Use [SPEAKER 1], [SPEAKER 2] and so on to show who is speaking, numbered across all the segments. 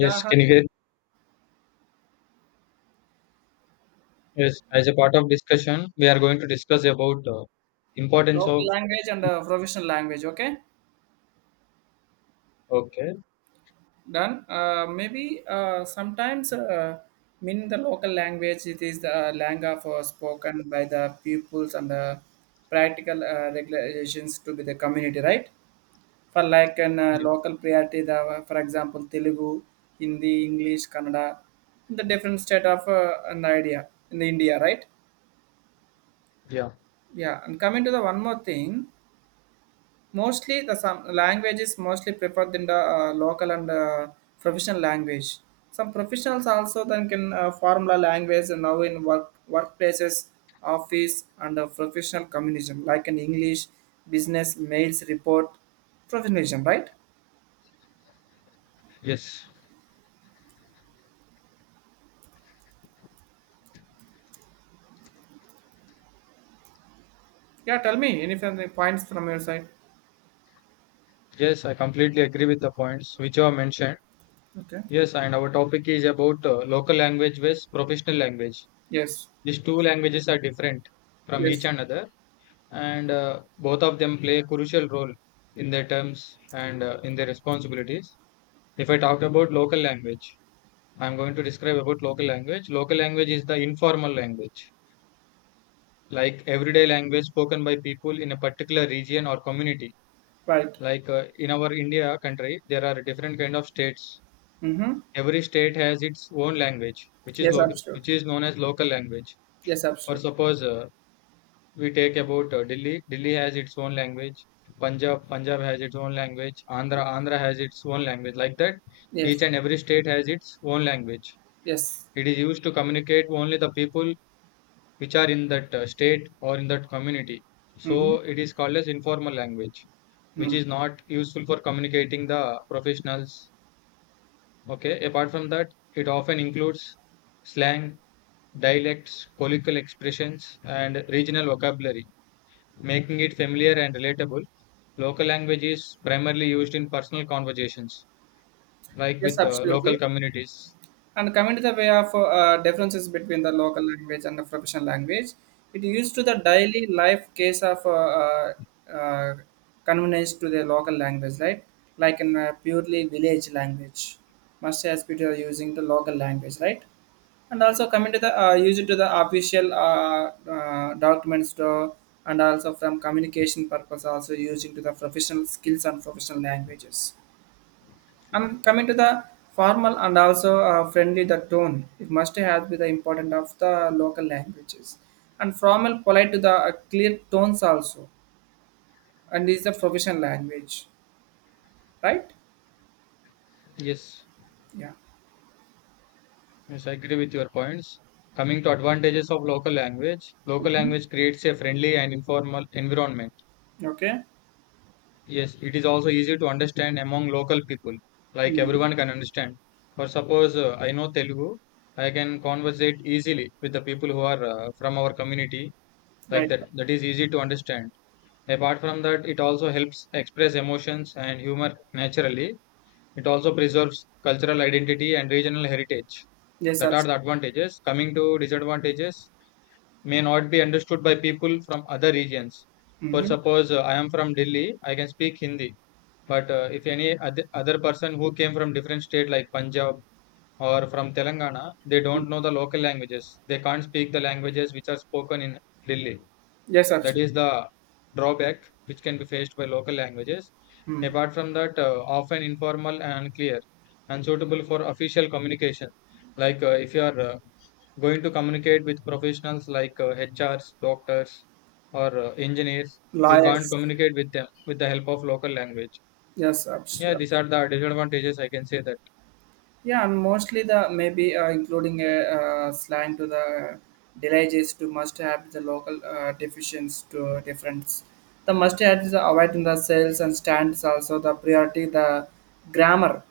[SPEAKER 1] Yeah, hi.
[SPEAKER 2] can you hear? Yes, as a part of discussion, we are going to discuss about importance
[SPEAKER 1] Local
[SPEAKER 2] of.
[SPEAKER 1] language and professional language. Okay,
[SPEAKER 2] Okay.
[SPEAKER 1] done. Maybe sometimes mean the local language. It is the language for spoken by the pupils and the practical regulations to be the community, right? For like an
[SPEAKER 2] Yes.
[SPEAKER 1] local priority, the, for example, Telugu, Hindi, English, Kannada, the different state of an idea in the India, right?
[SPEAKER 2] Yeah.
[SPEAKER 1] Yeah, and coming to the one more thing. Mostly the some languages mostly preferred in the local and professional language. Some professionals also then can formula language now in workplaces, office and professional communism like in English, business, mails, report, professionalism, right?
[SPEAKER 2] Yes.
[SPEAKER 1] Yeah, tell me any from the points from your side.
[SPEAKER 2] Yes, I completely agree with the points which you have mentioned.
[SPEAKER 1] Okay.
[SPEAKER 2] Yes, and our topic is about local language versus professional language.
[SPEAKER 1] Yes.
[SPEAKER 2] These two languages are different from each
[SPEAKER 1] Yes.
[SPEAKER 2] another, and both of them play a crucial role in their terms and in their responsibilities. If I talk about local language, I'm going to describe about local language. Local language is the informal language like everyday language spoken by people in a particular region or community
[SPEAKER 1] Right.
[SPEAKER 2] like in our India country, there are different kind of states.
[SPEAKER 1] Mm-hmm.
[SPEAKER 2] Every state has its own language, which is
[SPEAKER 1] Yes,
[SPEAKER 2] local, which
[SPEAKER 1] absolutely.
[SPEAKER 2] is known as local language.
[SPEAKER 1] Yes,
[SPEAKER 2] Or
[SPEAKER 1] absolutely.
[SPEAKER 2] suppose we take about Delhi, Delhi has its own language. Punjab, Punjab has its own language. Andhra, Andhra has its own language. Like that, each
[SPEAKER 1] Yes.
[SPEAKER 2] and every state has its own language.
[SPEAKER 1] Yes.
[SPEAKER 2] It is used to communicate only the people which are in that state or in that community. So
[SPEAKER 1] Mm-hmm.
[SPEAKER 2] it is called as informal language, which
[SPEAKER 1] Mm.
[SPEAKER 2] is not useful for communicating the professionals. Okay. Apart from that, it often includes slang, dialects, colloquial expressions, and regional vocabulary, making it familiar and relatable. Local language is primarily used in personal conversations, like
[SPEAKER 1] Yes,
[SPEAKER 2] with local
[SPEAKER 1] absolutely.
[SPEAKER 2] communities.
[SPEAKER 1] And coming to the way of differences between the local language and the professional language, it used to the daily life case of uh, convenience to the local language, right? Like in a purely village language must, as people are using the local language, right? And also coming to the use it to the official documents to, and also from communication purpose also using to the professional skills and professional languages, and coming to the formal and also friendly, the tone it must have be the important of the local languages, and formal, polite to the clear tones also, and is the professional language, right?
[SPEAKER 2] Yes.
[SPEAKER 1] Yeah.
[SPEAKER 2] Yes, I agree with your points. Coming to advantages of local
[SPEAKER 1] Mhm.
[SPEAKER 2] language creates a friendly and informal environment.
[SPEAKER 1] Okay.
[SPEAKER 2] Yes, it is also easy to understand among local people, like
[SPEAKER 1] Hmm.
[SPEAKER 2] everyone can understand. For suppose I know Telugu, I can conversate easily with the people who are from our community, like
[SPEAKER 1] Right.
[SPEAKER 2] that. That is easy to understand. Apart from that, it also helps express emotions and humor naturally. It also preserves cultural identity and regional heritage.
[SPEAKER 1] Yes,
[SPEAKER 2] That are
[SPEAKER 1] absolutely.
[SPEAKER 2] the advantages. Coming to disadvantages, may not be understood by people from other regions. For
[SPEAKER 1] Hmm.
[SPEAKER 2] suppose I am from Delhi, I can speak Hindi, but if any other person who came from different state like Punjab or from Telangana, they don't know the local languages. They can't speak the languages which are spoken in Delhi.
[SPEAKER 1] Yes,
[SPEAKER 2] That
[SPEAKER 1] absolutely.
[SPEAKER 2] is the drawback which can be faced by local languages.
[SPEAKER 1] Mm.
[SPEAKER 2] Apart from that, often informal and unclear, unsuitable for official communication. Like if you are going to communicate with professionals like HRs, doctors, or engineers, you can't
[SPEAKER 1] Lawyers.
[SPEAKER 2] communicate with them with the help of local language.
[SPEAKER 1] Yes,
[SPEAKER 2] Yeah,
[SPEAKER 1] absolutely.
[SPEAKER 2] these are the disadvantages I can say that.
[SPEAKER 1] Yeah, mostly the maybe including a slang to the delays to must have the local deficiencies to difference. The must have is avoiding the sales and stands also the priority the grammar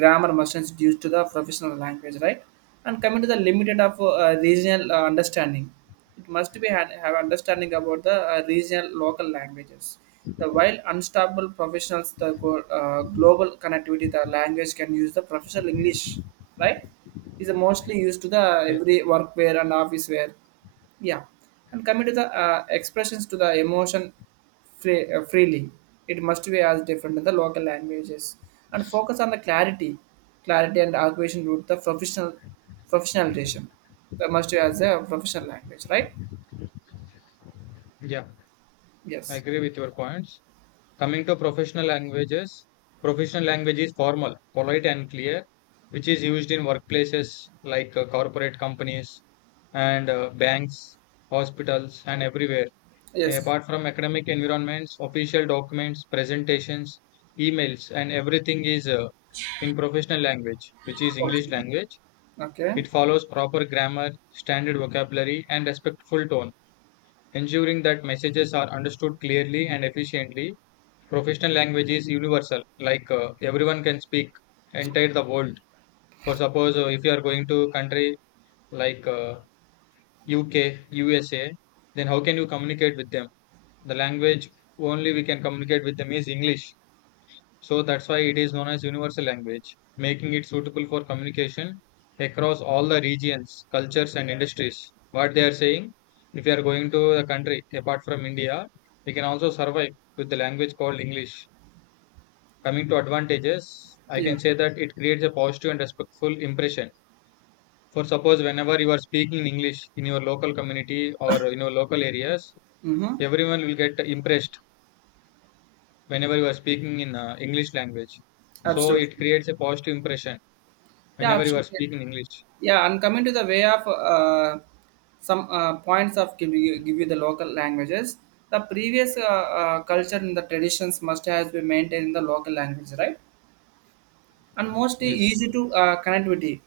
[SPEAKER 1] grammar must due to the professional language, right? And coming to the limited of regional understanding, it must be have understanding about the regional local languages. The while unstoppable professionals, the global connectivity, the language can use the professional English, right? Is mostly used to the
[SPEAKER 2] Yes.
[SPEAKER 1] every workwear and office wear. Yeah. And coming to the expressions to the emotion free, freely, it must be as different in the local languages and focus on the clarity and acquisition route the professionalization. That must be as a professional language, right?
[SPEAKER 2] Yeah, I
[SPEAKER 1] Yes.
[SPEAKER 2] agree with your points. Coming to professional languages, professional language is formal, polite, and clear, which is used in workplaces like corporate companies and banks, hospitals, and everywhere.
[SPEAKER 1] Yes.
[SPEAKER 2] Apart from academic environments, official documents, presentations, emails, and everything is in professional language, which is English
[SPEAKER 1] Okay.
[SPEAKER 2] language.
[SPEAKER 1] Okay.
[SPEAKER 2] It follows proper grammar, standard vocabulary, and respectful tone, ensuring that messages are understood clearly and efficiently. Professional language is universal. Like everyone can speak entire the world. For suppose if you are going to country like UK, USA, then how can you communicate with them? The language only we can communicate with them is English. So that's why it is known as universal language, making it suitable for communication across all the regions, cultures, and industries. What they are saying, if you are going to a country apart from India, we can also survive with the language called English. Coming to advantages, I
[SPEAKER 1] Yeah.
[SPEAKER 2] can say that it creates a positive and respectful impression. For suppose whenever you are speaking in English in your local community or in your local areas,
[SPEAKER 1] Mm-hmm.
[SPEAKER 2] everyone will get impressed whenever you are speaking in English language. So
[SPEAKER 1] Absolutely.
[SPEAKER 2] it creates a positive impression
[SPEAKER 1] Yeah,
[SPEAKER 2] whenever you are
[SPEAKER 1] absolutely.
[SPEAKER 2] speaking English.
[SPEAKER 1] Yeah, and coming to the way of some points of give you the local languages, the previous culture and the traditions must has been maintained in the local language, right? And mostly
[SPEAKER 2] Yes.
[SPEAKER 1] easy to connectivity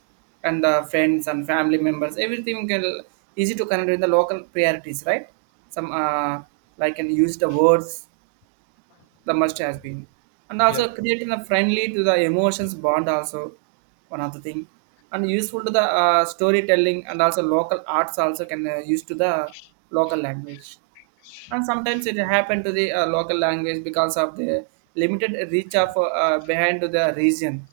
[SPEAKER 1] and the friends and family members, everything can easy to connect with the local priorities, right? Some like can use the words the must has been, and also
[SPEAKER 2] Yeah.
[SPEAKER 1] creating a friendly to the emotions bond also, one of the thing, and useful to the storytelling, and also local arts also can use to the local language. And sometimes it happen to the local language because of the limited reach of behind to the region,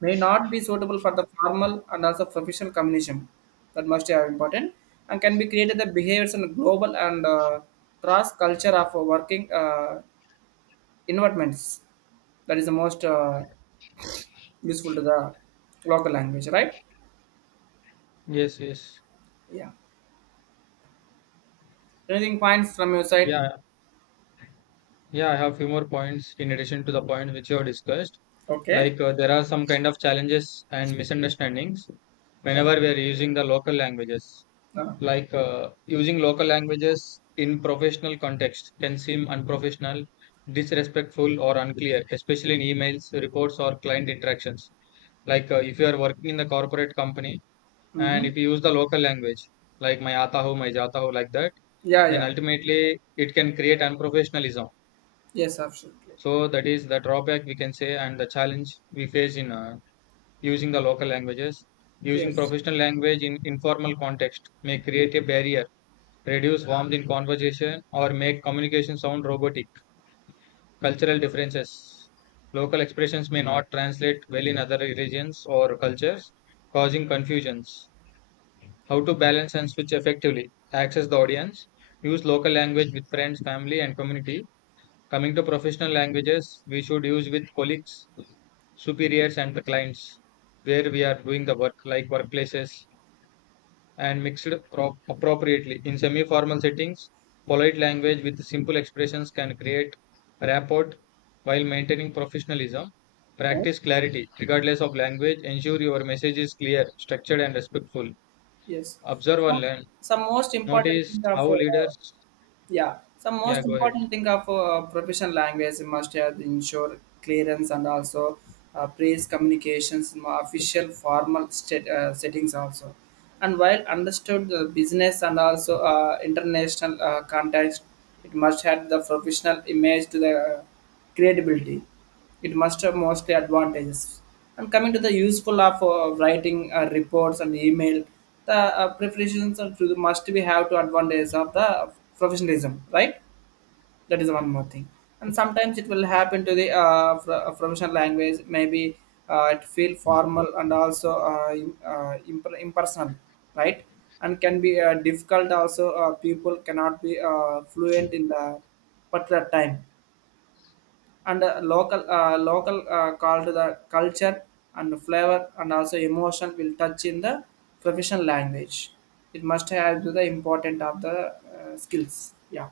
[SPEAKER 1] may not be suitable for the formal and also professional communication. That must have important, and can be created the behaviors and global and cross culture of working Investments. That is the most useful to the local language, right?
[SPEAKER 2] Yes. Yes.
[SPEAKER 1] Yeah. Anything points from your side?
[SPEAKER 2] Yeah. Yeah. I have few more points in addition to the points which you have discussed.
[SPEAKER 1] Okay.
[SPEAKER 2] Like there are some kind of challenges and misunderstandings whenever we are using the local languages.
[SPEAKER 1] Uh,
[SPEAKER 2] Like using local languages in professional context can seem unprofessional, disrespectful, or unclear, especially in emails, reports, or client interactions. Like if you are working in the corporate company and
[SPEAKER 1] mm-hmm.
[SPEAKER 2] if you use the local language like my aata hu, my jata hu, like that,
[SPEAKER 1] Yeah,
[SPEAKER 2] then
[SPEAKER 1] yeah.
[SPEAKER 2] ultimately it can create unprofessionalism.
[SPEAKER 1] Yes, absolutely.
[SPEAKER 2] So that is the drawback we can say and the challenge we face in using the local languages. Using
[SPEAKER 1] Yes.
[SPEAKER 2] professional language in informal context may create a barrier, reduce warmth in conversation, or make communication sound robotic. Cultural differences. Local expressions may not translate well in other regions or cultures, causing confusions. How to balance and switch effectively. Access the audience. Use local language with friends, family, and community. Coming to professional languages, we should use with colleagues, superiors, and the clients where we are doing the work, like workplaces, and mixed appropriately. In semi formal settings, polite language with simple expressions can create rapport while maintaining professionalism.
[SPEAKER 1] Right?
[SPEAKER 2] Practice clarity, regardless of language. Ensure your message is clear, structured, and respectful.
[SPEAKER 1] Yes.
[SPEAKER 2] Observe and
[SPEAKER 1] So,
[SPEAKER 2] learn.
[SPEAKER 1] some most important
[SPEAKER 2] Notice
[SPEAKER 1] thing of
[SPEAKER 2] how leaders.
[SPEAKER 1] yeah. So
[SPEAKER 2] Yeah,
[SPEAKER 1] most
[SPEAKER 2] go ahead.
[SPEAKER 1] important thing of professional language must have ensure clearance and also praise communications in official formal state, settings also. And while understood the business and also international context, it must have the professional image to the Credibility. It must have mostly advantages. And coming to the useful of writing reports and email, the preparations are to the must be have to advantages of the professionalism, right? That is one more thing. And sometimes it will happen to the professional language, maybe it feel formal and also impersonal, right? And can be difficult also. People cannot be fluent in the particular time and local called the culture and flavor, and also emotion will touch in the professional language. It must have the important of the skills. Yeah.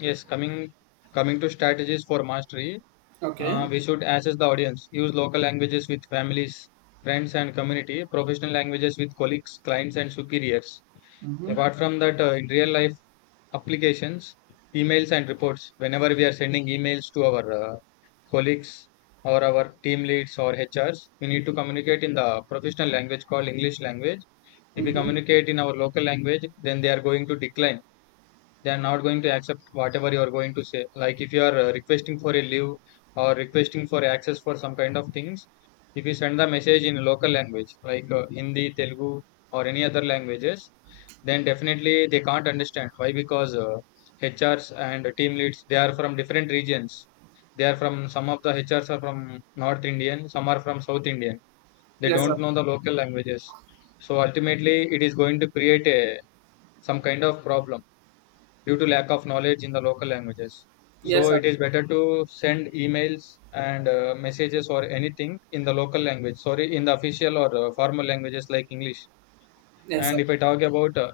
[SPEAKER 2] Yes, coming to strategies for mastery.
[SPEAKER 1] Okay.
[SPEAKER 2] We should assess the audience. Use local languages with families, friends, and community. Professional languages with colleagues, clients, and superiors.
[SPEAKER 1] Mm-hmm.
[SPEAKER 2] Apart from that, in real life applications, emails and reports, whenever we are sending emails to our colleagues or our team leads or HRs, we need to communicate in the professional language called English language. If we
[SPEAKER 1] Mm-hmm.
[SPEAKER 2] communicate in our local language, then they are going to decline. They are not going to accept whatever you are going to say. Like if you are requesting for a leave or requesting for access for some kind of things, if you send the message in local language like Hindi, Telugu, or any other languages, then definitely they can't understand. Why? Because HRs and team leads, they are from different regions. They are from, some of the HRs are from North Indian, some are from South Indian. They
[SPEAKER 1] Yes, sir.
[SPEAKER 2] don't know the local languages. So ultimately it is going to create a some kind of problem due to lack of knowledge in the local languages.
[SPEAKER 1] Yes,
[SPEAKER 2] So
[SPEAKER 1] sir.
[SPEAKER 2] it is better to send emails and messages or anything in the local language. Sorry, in the official or formal languages like English.
[SPEAKER 1] Yes,
[SPEAKER 2] And
[SPEAKER 1] sir.
[SPEAKER 2] if I talk about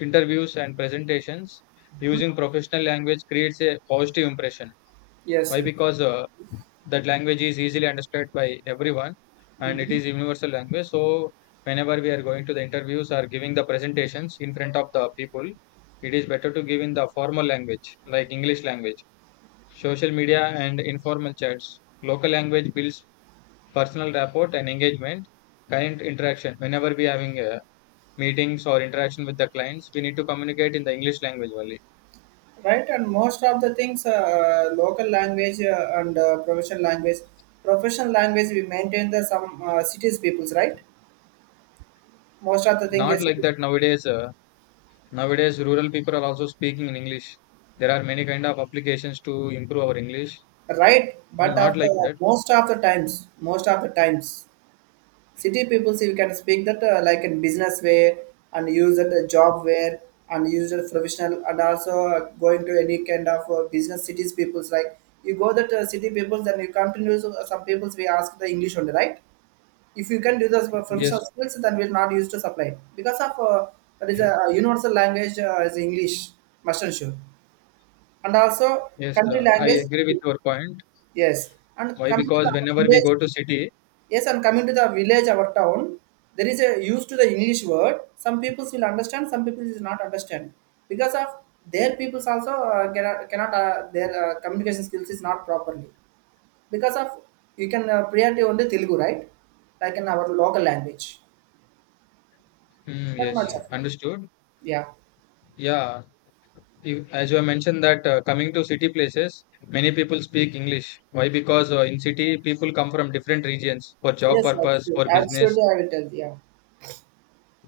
[SPEAKER 2] interviews and presentations, using professional language creates a positive impression.
[SPEAKER 1] Yes,
[SPEAKER 2] Why?
[SPEAKER 1] sir.
[SPEAKER 2] Because that language is easily understood by everyone and it
[SPEAKER 1] Hmm.
[SPEAKER 2] is universal language. So whenever we are going to the interviews or giving the presentations in front of the people, it is better to give in the formal language like English language. Social media and informal chats. Local language builds personal rapport and engagement. Client interaction. Whenever we are having meetings or interaction with the clients, we need to communicate in the English language only.
[SPEAKER 1] Right, and most of the things local language and professional language we maintain the some cities peoples, right? Most of the thing
[SPEAKER 2] Not
[SPEAKER 1] is,
[SPEAKER 2] like that nowadays. Nowadays, rural people are also speaking in English. There are many kind of applications to improve our English.
[SPEAKER 1] right, but
[SPEAKER 2] Not
[SPEAKER 1] after,
[SPEAKER 2] like that.
[SPEAKER 1] most of the times, most of the times, city people see we can speak that like in business way and use that job where, and use it professional and also going to any kind of business cities peoples like you go that city peoples, then you some peoples we ask the English only, right? If you can do those for professional
[SPEAKER 2] Yes,
[SPEAKER 1] skills, then we'll not use to supply because of that is a universal language is English, must and should, and also
[SPEAKER 2] yes,
[SPEAKER 1] country
[SPEAKER 2] I
[SPEAKER 1] language.
[SPEAKER 2] agree with your point.
[SPEAKER 1] Yes, and
[SPEAKER 2] Why?
[SPEAKER 1] coming to
[SPEAKER 2] Because
[SPEAKER 1] the
[SPEAKER 2] whenever we
[SPEAKER 1] village,
[SPEAKER 2] go to city,
[SPEAKER 1] yes, and coming to the village, our town, there is a use to the English word. Some people will understand, some people will not understand because of their peoples also cannot, their communication skills is not properly because of, you can priority only Telugu, right? Like in our local language,
[SPEAKER 2] mm,
[SPEAKER 1] that
[SPEAKER 2] yes,
[SPEAKER 1] much of it.
[SPEAKER 2] understood.
[SPEAKER 1] Yeah.
[SPEAKER 2] Yeah, if, as you mentioned that coming to city places, many people speak English. Why? Because in city, people come from different regions for job
[SPEAKER 1] Yes,
[SPEAKER 2] purpose,
[SPEAKER 1] absolutely.
[SPEAKER 2] for business.
[SPEAKER 1] Absolutely, I will tell. Yeah.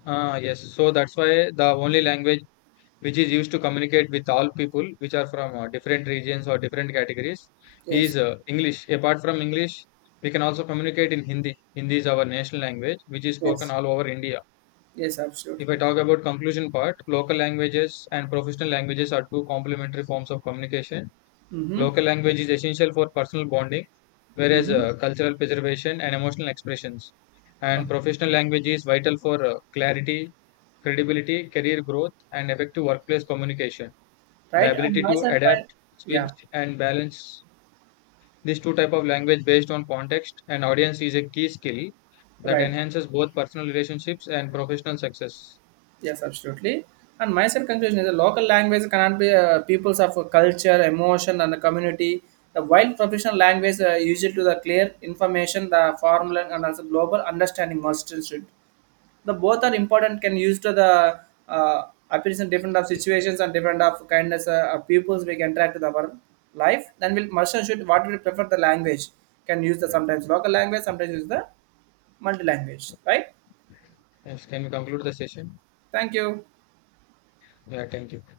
[SPEAKER 2] Ah, yes. So that's why the only language which is used to communicate with all people which are from different regions or different categories is
[SPEAKER 1] Yes.
[SPEAKER 2] English. Apart from English, we can also communicate in Hindi. Hindi is our national language which is spoken
[SPEAKER 1] Yes.
[SPEAKER 2] all over India.
[SPEAKER 1] Yes,
[SPEAKER 2] If I
[SPEAKER 1] absolutely.
[SPEAKER 2] talk about conclusion part, local languages and professional languages are two complementary forms of communication.
[SPEAKER 1] Mm-hmm.
[SPEAKER 2] Local language is essential for personal bonding, whereas
[SPEAKER 1] Mm-hmm.
[SPEAKER 2] cultural preservation and emotional expressions, and
[SPEAKER 1] Okay.
[SPEAKER 2] professional language is vital for clarity, credibility, career growth, and effective workplace communication. The
[SPEAKER 1] Right. And
[SPEAKER 2] ability
[SPEAKER 1] my
[SPEAKER 2] to
[SPEAKER 1] side, right?
[SPEAKER 2] adapt,
[SPEAKER 1] Yeah.
[SPEAKER 2] switch, and balance these two type of language based on context and audience is a key skill that
[SPEAKER 1] Right.
[SPEAKER 2] enhances both personal relationships and professional success.
[SPEAKER 1] Yes, absolutely. And my second conclusion is the local language cannot be peoples of culture, emotion, and the community. The wild professional language usual to the clear information, the formula, and also global understanding must should. The both are important. Can use to the uh, appearance in different of situations and different of kindness of peoples we can try to the our life. Then we'll must and should what we prefer the language. Can use the sometimes local language, sometimes use the multi language. Right.
[SPEAKER 2] Yes, can we conclude the session?
[SPEAKER 1] Thank you.
[SPEAKER 2] Yeah, thank you.